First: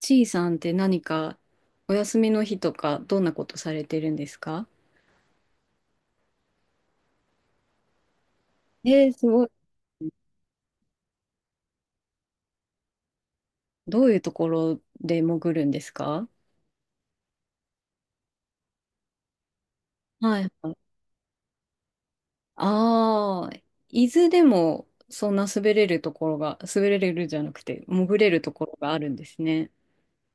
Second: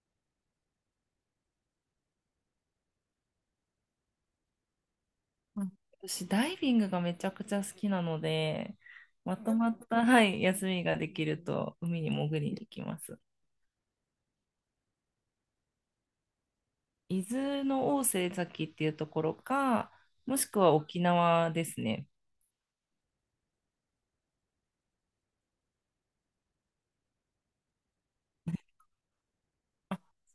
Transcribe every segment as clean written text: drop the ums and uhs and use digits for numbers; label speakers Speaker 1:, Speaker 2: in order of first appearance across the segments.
Speaker 1: ちいさんって何かお休みの日とかどんなことされてるんですか？
Speaker 2: うん。私、ダイビングがめちゃくちゃ好きなので、
Speaker 1: えー、す
Speaker 2: ま
Speaker 1: ごい。
Speaker 2: とまった、はい、休みができると、海に潜りに行きます。
Speaker 1: どういうところで潜るんですか？
Speaker 2: 伊豆の大瀬崎っていうところか、も
Speaker 1: は
Speaker 2: し
Speaker 1: い
Speaker 2: く
Speaker 1: は
Speaker 2: は
Speaker 1: い。
Speaker 2: 沖縄ですね。
Speaker 1: ああ、伊豆でもそんな滑れるところが、滑れるじゃなくて潜れるところがあるんですね。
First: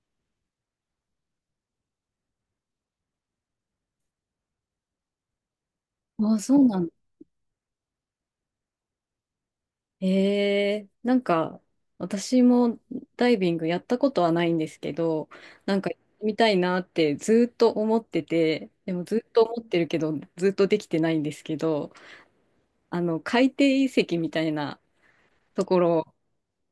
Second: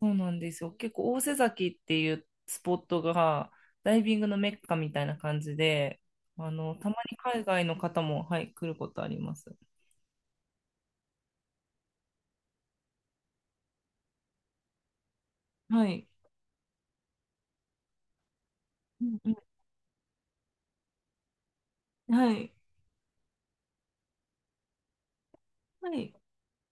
Speaker 2: そうなんですよ。結構、大瀬崎っていうスポットが、ダイビングのメッカみたいな感じで、
Speaker 1: ああ、そうなん
Speaker 2: た
Speaker 1: だ。
Speaker 2: まに海外の方も、はい、来ることあります。
Speaker 1: なんか私もダイビングやったことはないんですけど、なん
Speaker 2: は
Speaker 1: かやっ
Speaker 2: い。
Speaker 1: てみたいなってずーっと思ってて、でも
Speaker 2: う
Speaker 1: ず
Speaker 2: ん
Speaker 1: ーっ
Speaker 2: うん。
Speaker 1: と思ってるけど、ずーっとできてないんですけど、
Speaker 2: はい。
Speaker 1: 海底遺跡みたいなとこ
Speaker 2: はい。
Speaker 1: ろ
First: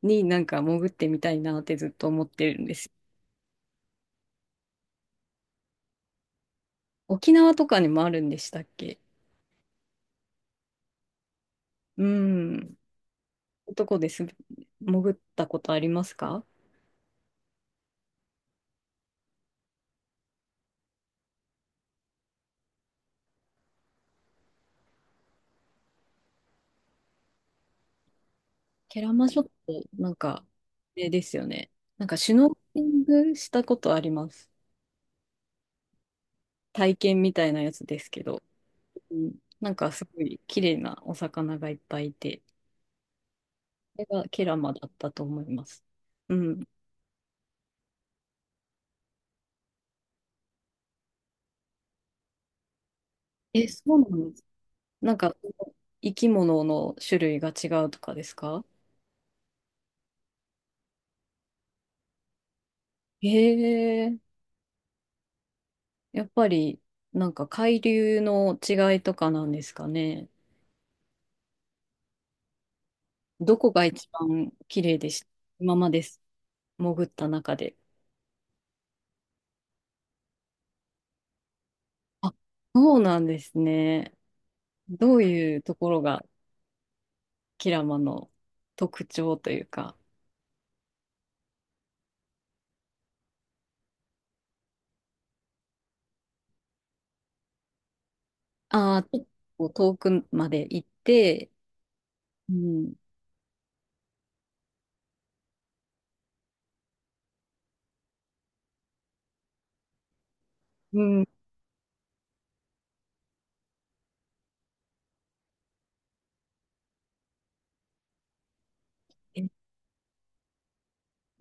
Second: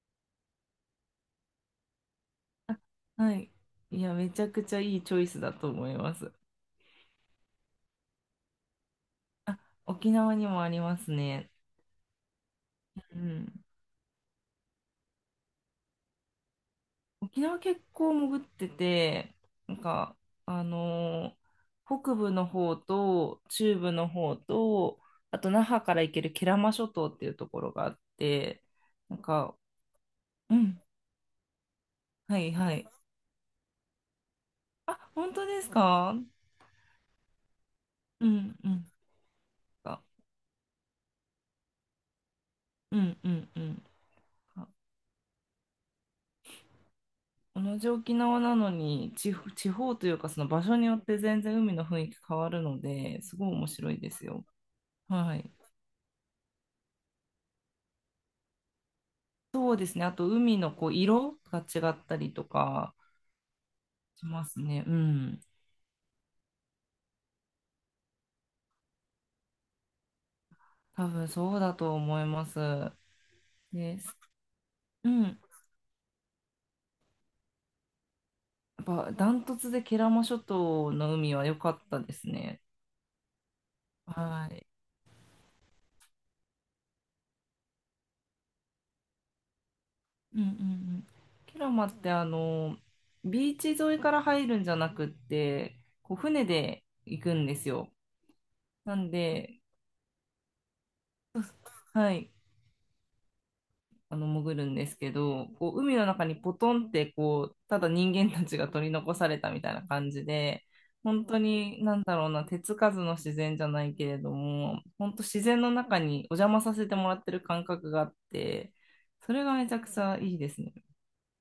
Speaker 1: になんか潜ってみたいなってずっと思ってるんで
Speaker 2: あ、
Speaker 1: す。
Speaker 2: はい。いや、めちゃくちゃいいチョイスだと思います。
Speaker 1: 沖縄とかにもあるんでしたっけ？
Speaker 2: あ、沖縄にもありますね。
Speaker 1: うん。
Speaker 2: うん。
Speaker 1: どこです？潜ったことありますか？
Speaker 2: 沖縄結構潜ってて、なんか、あのー北部の方と中部の方と、あと那覇から行ける慶良間諸島っていうところがあって、
Speaker 1: ケラ
Speaker 2: なん
Speaker 1: マ諸島、
Speaker 2: か、
Speaker 1: なんか、
Speaker 2: うん、
Speaker 1: えですよね。なんかシュ
Speaker 2: は
Speaker 1: ノ
Speaker 2: い
Speaker 1: ーケ
Speaker 2: は
Speaker 1: リ
Speaker 2: い。
Speaker 1: ングしたことあります。
Speaker 2: あ、本当ですか？
Speaker 1: 体験みたいなやつですけ
Speaker 2: う
Speaker 1: ど。
Speaker 2: んうん。
Speaker 1: うん。なんか
Speaker 2: あ、
Speaker 1: すごい綺麗なお魚がいっぱいいて、
Speaker 2: うんうんうん。
Speaker 1: それがケラ
Speaker 2: あ、
Speaker 1: マだったと思います。うん。
Speaker 2: 同じ沖縄なのに地方、地方というかその場所によって全然海の雰囲気変わるので、すごい
Speaker 1: え、
Speaker 2: 面
Speaker 1: そ
Speaker 2: 白い
Speaker 1: う
Speaker 2: で
Speaker 1: な
Speaker 2: す
Speaker 1: んです？
Speaker 2: よ。
Speaker 1: なんか、
Speaker 2: はい。
Speaker 1: 生き物の種類が違うとかですか？
Speaker 2: そうですね。あと、海のこう色が違ったりとか
Speaker 1: へえ。
Speaker 2: しますね。うん。
Speaker 1: やっぱり、なんか海流の違いとかなんですかね。
Speaker 2: 多分そうだと思います。
Speaker 1: どこが
Speaker 2: で
Speaker 1: 一
Speaker 2: す。
Speaker 1: 番綺麗
Speaker 2: う
Speaker 1: でし
Speaker 2: ん。
Speaker 1: た？
Speaker 2: や
Speaker 1: 今まで潜った中で。
Speaker 2: っぱ、ダントツでケラマ諸島の海は良かったです
Speaker 1: あ、
Speaker 2: ね。
Speaker 1: そうなんですね。
Speaker 2: はい。
Speaker 1: どういうところがキラマの特徴というか、
Speaker 2: うんうんうん。ケラマって、ビーチ沿いから入るんじゃなくって、こう船で行くんですよ。な
Speaker 1: ああ、ち
Speaker 2: んで、
Speaker 1: ょっと遠くまで行って、
Speaker 2: はい。
Speaker 1: うん。
Speaker 2: 潜るんですけど、こう海の中にポトンってこうただ人間たちが取り残されたみたいな感じで、
Speaker 1: う
Speaker 2: 本
Speaker 1: ん。
Speaker 2: 当になんだろうな、手つかずの自然じゃないけれども、本当自然の中にお邪魔させてもらってる感覚があって、それ
Speaker 1: え
Speaker 2: がめちゃくちゃいいですね。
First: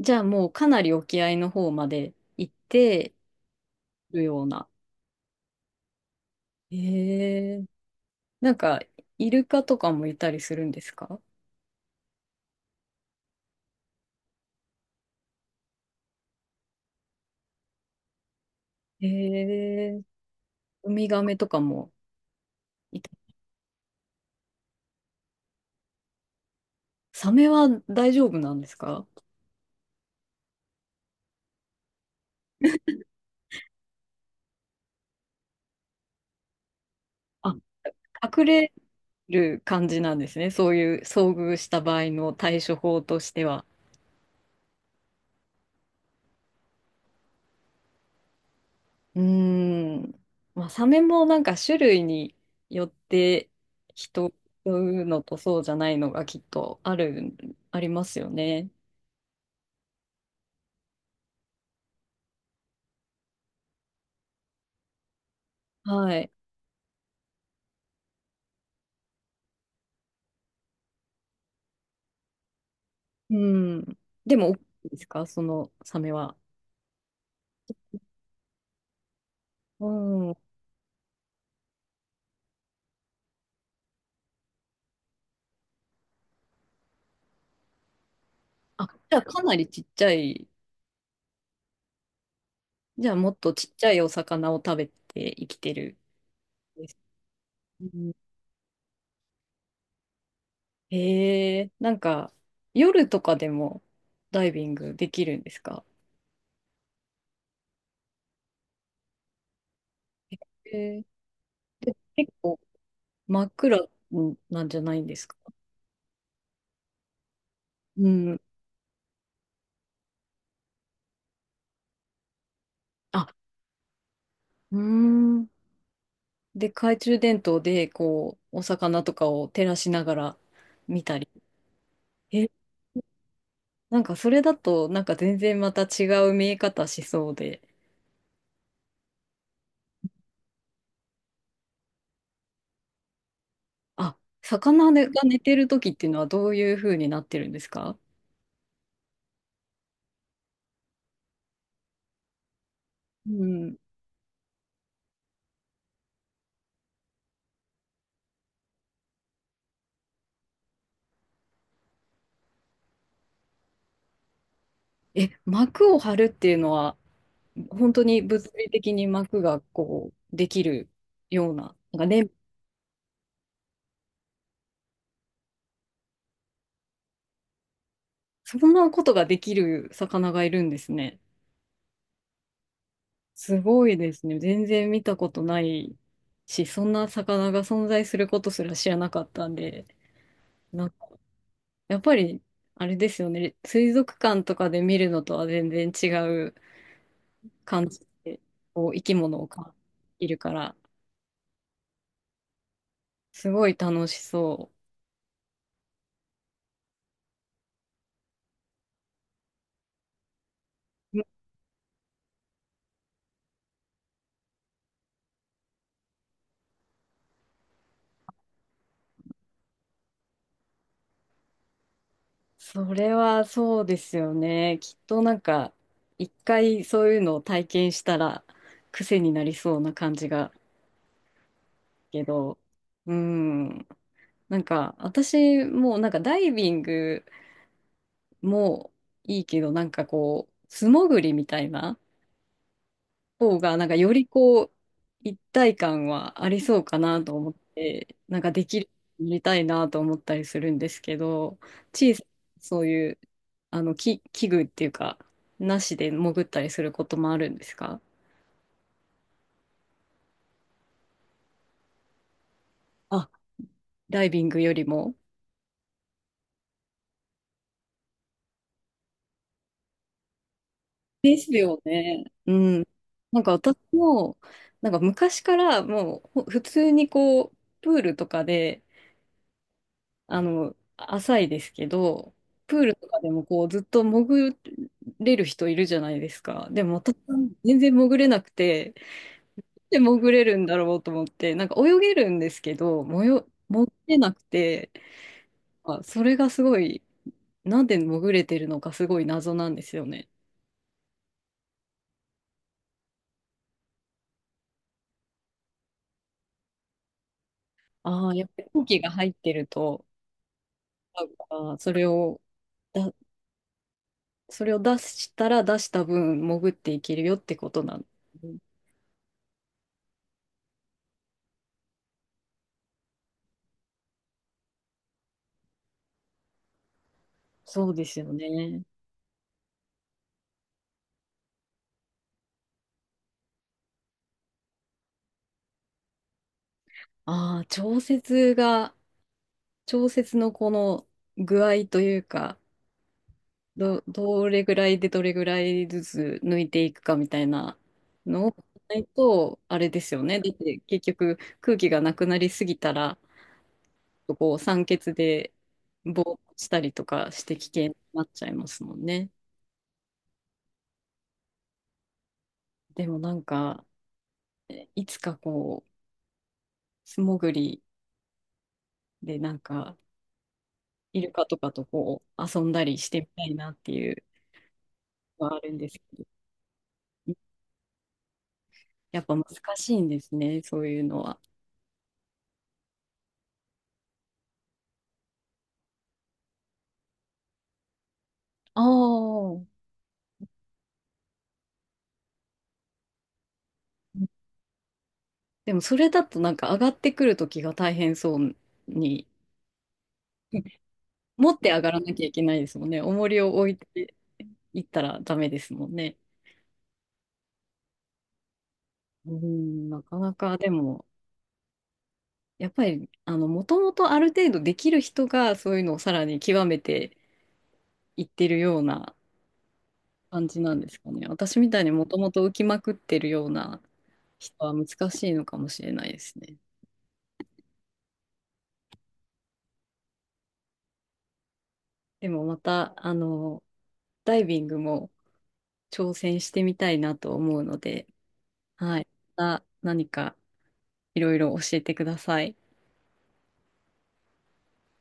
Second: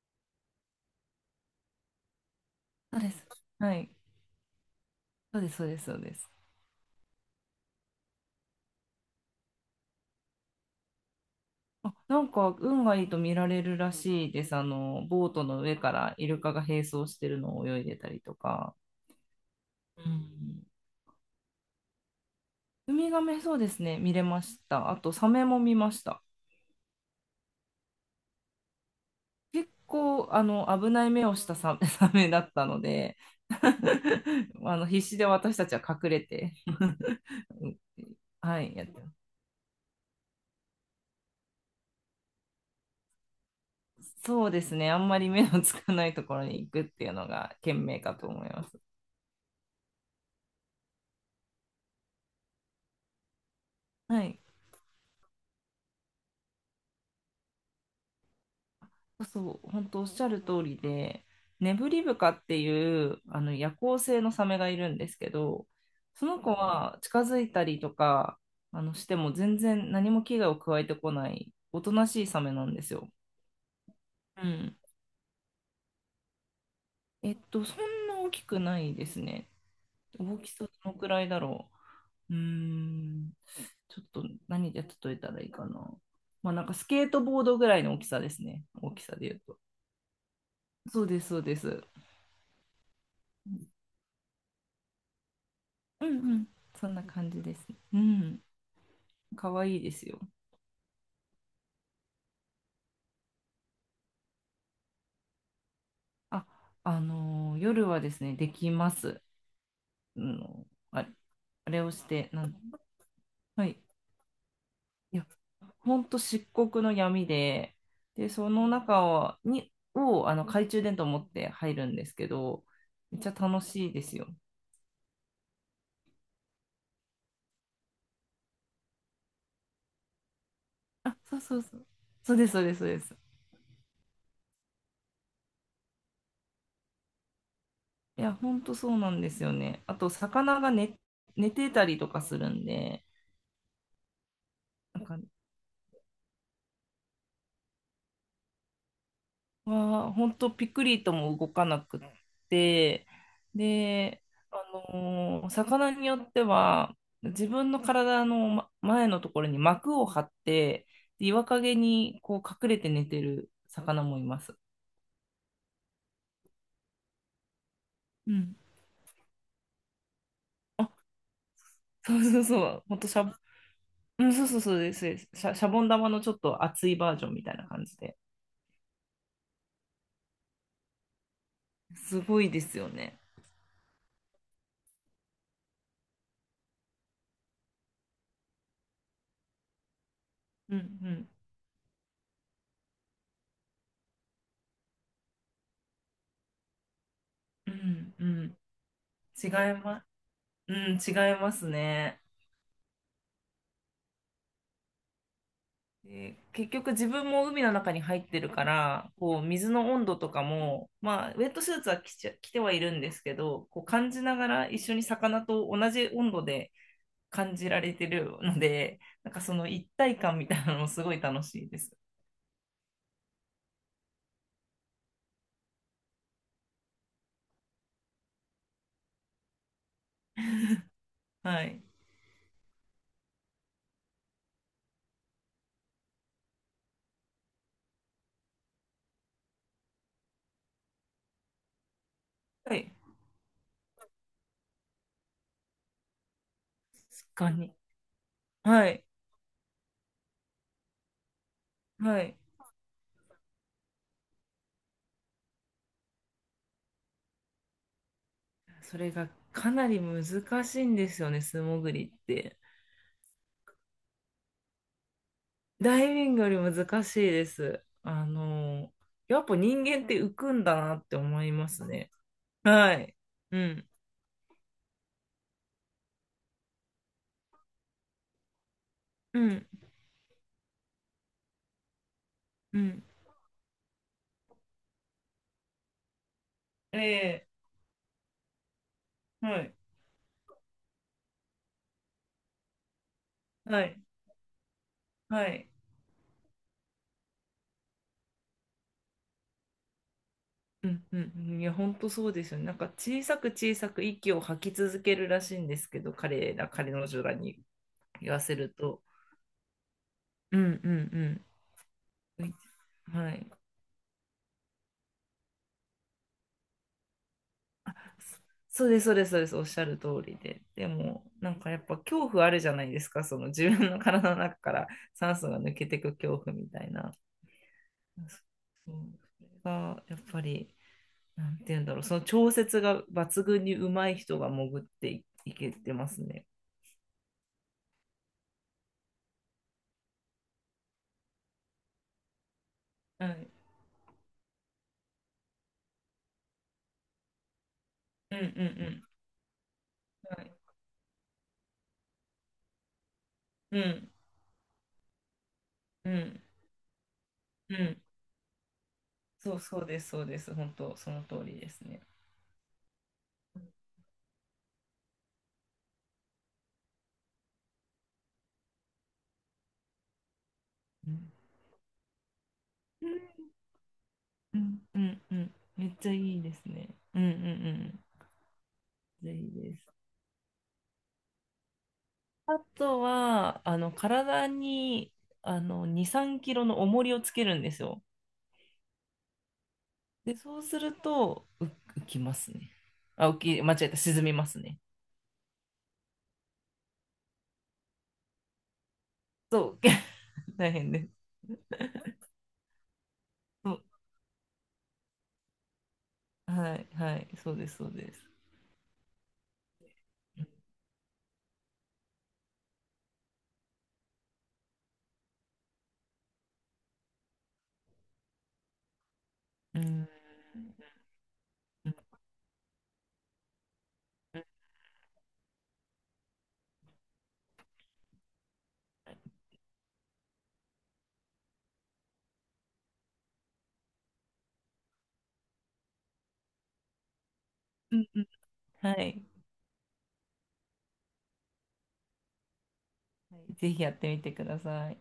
Speaker 1: じゃあもうかなり沖合の方まで行っ
Speaker 2: そうで
Speaker 1: て
Speaker 2: す。はい。
Speaker 1: るような。
Speaker 2: そうです、そうです、そうです。
Speaker 1: ええ、なんか、イルカとかもいたりするんですか？
Speaker 2: あ、なんか運がいいと見られるらしいです。あの、ボートの上からイルカが並走してるのを泳いでたりとか。
Speaker 1: ええ、
Speaker 2: うん。
Speaker 1: ウミガメとかも
Speaker 2: ウ
Speaker 1: い
Speaker 2: ミ
Speaker 1: た。
Speaker 2: ガメ、そうですね、見れました。あと、サメも見ました。
Speaker 1: サメは大丈夫なんですか？
Speaker 2: 結構、危ない目をしたサメ、サメだったので、必死で私たちは隠れて、
Speaker 1: あ、隠
Speaker 2: は
Speaker 1: れ
Speaker 2: い、やってます。
Speaker 1: る感じなんですね。そういう遭遇した場合の対処法としては。
Speaker 2: そうですね、あんまり目のつかないところに行くっていうのが賢明かと思います。
Speaker 1: うーん。まあ、サメもなんか種類によって
Speaker 2: は
Speaker 1: 人、
Speaker 2: い。
Speaker 1: うのとそうじゃないのがきっとある、ありますよね。
Speaker 2: そう、本当おっしゃる通りで、ネブリブカっていうあの夜行性のサメがいるんですけど、
Speaker 1: は
Speaker 2: そ
Speaker 1: い。
Speaker 2: の子は近づいたりとかあのしても全然何も危害を加えてこない、おとなしいサメなんですよ。
Speaker 1: うん。で
Speaker 2: う
Speaker 1: も、大き
Speaker 2: ん。
Speaker 1: いですかそのサメは？
Speaker 2: えっと、そんな大きくないですね。
Speaker 1: う
Speaker 2: 大
Speaker 1: ん。
Speaker 2: きさどのくらいだろう。うーん、ちょっと何で例えたらいいかな。まあなんかスケートボードぐらいの大きさですね。
Speaker 1: あ、
Speaker 2: 大きさ
Speaker 1: じゃあ
Speaker 2: で言う
Speaker 1: かな
Speaker 2: と。
Speaker 1: りちっちゃい、
Speaker 2: そうです。
Speaker 1: じゃあもっとちっちゃいお魚を食べて生きてる
Speaker 2: うんうん。
Speaker 1: ん
Speaker 2: そ
Speaker 1: で
Speaker 2: ん
Speaker 1: す。
Speaker 2: な感じです。
Speaker 1: う
Speaker 2: う
Speaker 1: ん。
Speaker 2: ん。かわいいですよ。
Speaker 1: へえ、なんか夜とかでもダイビングできるんですか？
Speaker 2: あ、夜はですね、できます。あの
Speaker 1: へえ、
Speaker 2: あ、あれを
Speaker 1: で、
Speaker 2: して、
Speaker 1: 結
Speaker 2: なん、
Speaker 1: 構真っ
Speaker 2: はい。
Speaker 1: 暗なんじゃないんで
Speaker 2: い
Speaker 1: す
Speaker 2: や、
Speaker 1: か？
Speaker 2: ほんと漆黒の闇で、
Speaker 1: う
Speaker 2: で、
Speaker 1: ん。
Speaker 2: その中を、に、を、あの、懐中電灯持って入るんですけど、めっ
Speaker 1: あ、
Speaker 2: ちゃ楽しいですよ。
Speaker 1: うーん。で、懐中電灯でこう、お魚とかを照らしながら見
Speaker 2: あ、
Speaker 1: たり。
Speaker 2: そうそうそう。そうで
Speaker 1: え、
Speaker 2: す、そうです、そうです。
Speaker 1: なんかそれだとなんか全然また違う見え方しそうで。
Speaker 2: いや、ほんとそうなんですよね。あと、魚が寝、寝てたりとかするんで、
Speaker 1: あ、魚が
Speaker 2: なんか
Speaker 1: 寝てる時っていうのはどういう風になってるんですか？
Speaker 2: は本当ピクリとも動かなくって、
Speaker 1: うん、
Speaker 2: で、あ魚によっては自分の体の前のところに膜を張って、で岩陰にこう隠れて寝てる魚もいます。
Speaker 1: え、膜を張るっていうのは、本当に
Speaker 2: う
Speaker 1: 物
Speaker 2: ん。
Speaker 1: 理的に膜がこう、できるような、なんか
Speaker 2: そ
Speaker 1: ね、
Speaker 2: うそうそう、本当シャ、うん、そうそうそうですですシャ、シャボン玉のちょっと厚いバージョンみたいな感じで。
Speaker 1: そんなことができる魚がいるんですね。
Speaker 2: すごいですよね。
Speaker 1: すごいですね。全然見たことないし、そんな魚が存在することすら知らなかったんで、
Speaker 2: う
Speaker 1: なんか
Speaker 2: んうん
Speaker 1: やっぱり、あれですよね、水族館とかで見るのとは全然違う
Speaker 2: う
Speaker 1: 感じ
Speaker 2: んう
Speaker 1: で、
Speaker 2: ん。
Speaker 1: こう生き物を
Speaker 2: 違
Speaker 1: 感
Speaker 2: いま、
Speaker 1: じるか
Speaker 2: う
Speaker 1: ら、
Speaker 2: ん、違いますね。
Speaker 1: すごい楽しそ
Speaker 2: で結局自分も海の中に入ってるから、こう水の温度とかも、
Speaker 1: う。
Speaker 2: まあ、ウェットスーツは着ちゃ、着てはいるんですけど、こう感じながら一緒に魚と同じ温度で感じられてるので、なんかその一体感みたいなのもすごい楽しいです。
Speaker 1: それはそうですよね。きっとなんか、一回そういうのを体験したら癖になりそうな感じが
Speaker 2: はい。
Speaker 1: けど、うん。なんか、私もなんかダイビングもいいけど、なんかこう、素潜りみたいな。
Speaker 2: はい。
Speaker 1: 方が、なんかよりこう、一体感はありそうかなと
Speaker 2: 確
Speaker 1: 思
Speaker 2: か
Speaker 1: っ
Speaker 2: に。
Speaker 1: て、なんかでき
Speaker 2: は
Speaker 1: る、
Speaker 2: い。
Speaker 1: やりたいなと思ったりするんですけど、小
Speaker 2: は
Speaker 1: さ
Speaker 2: い。
Speaker 1: なそういう、き器具っていうか、なしで潜ったりすることもあるんですか？
Speaker 2: それがかなり難しいんですよね、素潜りって。
Speaker 1: あ、ダイビングよりも。
Speaker 2: ダイビングより難しいです。やっぱ人間って浮くんだなって
Speaker 1: で
Speaker 2: 思
Speaker 1: す
Speaker 2: いま
Speaker 1: よ
Speaker 2: すね。
Speaker 1: ね。うん。
Speaker 2: はい。
Speaker 1: なんか
Speaker 2: う
Speaker 1: 私
Speaker 2: ん。
Speaker 1: も、なんか昔からもうほ普通にこう、プールとかで、
Speaker 2: うん、
Speaker 1: 浅いですけど、プ
Speaker 2: う
Speaker 1: ール
Speaker 2: ん、
Speaker 1: とかでもこうずっと潜れる人いるじゃないですか。でも私は
Speaker 2: ええ、
Speaker 1: 全然潜れなくて、
Speaker 2: はい。
Speaker 1: で潜れるんだろうと思って、なんか泳げるんですけど、もよ、
Speaker 2: は
Speaker 1: 潜
Speaker 2: い。
Speaker 1: れなくて、
Speaker 2: はい。
Speaker 1: まあ、それがすごい、なんで潜れてるのかすごい謎なんですよね。
Speaker 2: うん。うん。うん、いや、本当そうですよね。なんか小さく小さく息を吐き続けるらしいんですけど、彼の女らに
Speaker 1: あ
Speaker 2: 言
Speaker 1: あ、
Speaker 2: わ
Speaker 1: やっ
Speaker 2: せ
Speaker 1: ぱり
Speaker 2: る
Speaker 1: 空気
Speaker 2: と。
Speaker 1: が入ってると、
Speaker 2: うん、うん、
Speaker 1: な
Speaker 2: う
Speaker 1: ん
Speaker 2: ん。
Speaker 1: かそれを、だ、
Speaker 2: はい。
Speaker 1: それを出したら出した分潜っていけるよってことなん。
Speaker 2: そうです、そうです、そうです。おっしゃる通りで。でも、なんかやっぱ恐怖あるじゃないですか。その自分の体の中から酸素が抜けてく恐怖みたいな。
Speaker 1: そうですよね。
Speaker 2: そう。それがやっぱり。なんて言うんだろう、その調節が抜群にうまい人が潜っていいけてますね。
Speaker 1: ああ、調節が、調節のこの具合というか、
Speaker 2: はい。
Speaker 1: どれぐらいでどれぐらいずつ抜いていくかみたいな
Speaker 2: うんうん
Speaker 1: のを考
Speaker 2: う
Speaker 1: えな
Speaker 2: ん。
Speaker 1: いと、あれですよね。
Speaker 2: は
Speaker 1: だっ
Speaker 2: い。
Speaker 1: て結局空気がなくなりすぎたら、
Speaker 2: うん
Speaker 1: こう酸欠で
Speaker 2: う
Speaker 1: ぼーっ
Speaker 2: ん
Speaker 1: としたりとかして危
Speaker 2: う
Speaker 1: 険に
Speaker 2: ん。
Speaker 1: なっちゃいますもんね。
Speaker 2: そうそうです、そうです。本当、その通りですね。
Speaker 1: でもなんか、いつかこう、素潜りでなんか、
Speaker 2: う
Speaker 1: イル
Speaker 2: ん
Speaker 1: カとかとこう遊んだり
Speaker 2: う
Speaker 1: し
Speaker 2: ん
Speaker 1: てみたいなっていう
Speaker 2: うんう
Speaker 1: の
Speaker 2: ん。
Speaker 1: はあるんで
Speaker 2: めっ
Speaker 1: す
Speaker 2: ちゃ
Speaker 1: けど。
Speaker 2: いいですね。うんうんうん。
Speaker 1: やっ
Speaker 2: めっ
Speaker 1: ぱ
Speaker 2: ちゃ
Speaker 1: 難
Speaker 2: いいで
Speaker 1: し
Speaker 2: す。
Speaker 1: いんですね、そういうのは。
Speaker 2: あとは、あの、体に、2、3キロの重りをつけるんですよ。
Speaker 1: ああ、
Speaker 2: で、そうすると、浮きますね。あ、間違えた、沈みますね。
Speaker 1: でもそれだとなんか上がってくるときが大変そうに、
Speaker 2: そう、大 変です。
Speaker 1: 持って上がらなきゃいけないですもんね。重りを置
Speaker 2: そ
Speaker 1: い
Speaker 2: う、
Speaker 1: ていったらダメですもんね。
Speaker 2: はいはい、そうです。
Speaker 1: うん、なかなかでも、やっぱり、もともとある程度できる人がそういうのをさらに極めていってるような
Speaker 2: うん、うん、
Speaker 1: 感じなんですかね。私みたいにもともと浮きまくってるような
Speaker 2: うん。
Speaker 1: 人は難しいのかもしれないですね。でもまた、ダイビングも挑戦してみたいなと思うので、
Speaker 2: は
Speaker 1: はい。
Speaker 2: い、
Speaker 1: また何かいろいろ教えてください。
Speaker 2: はい、ぜひやってみてください。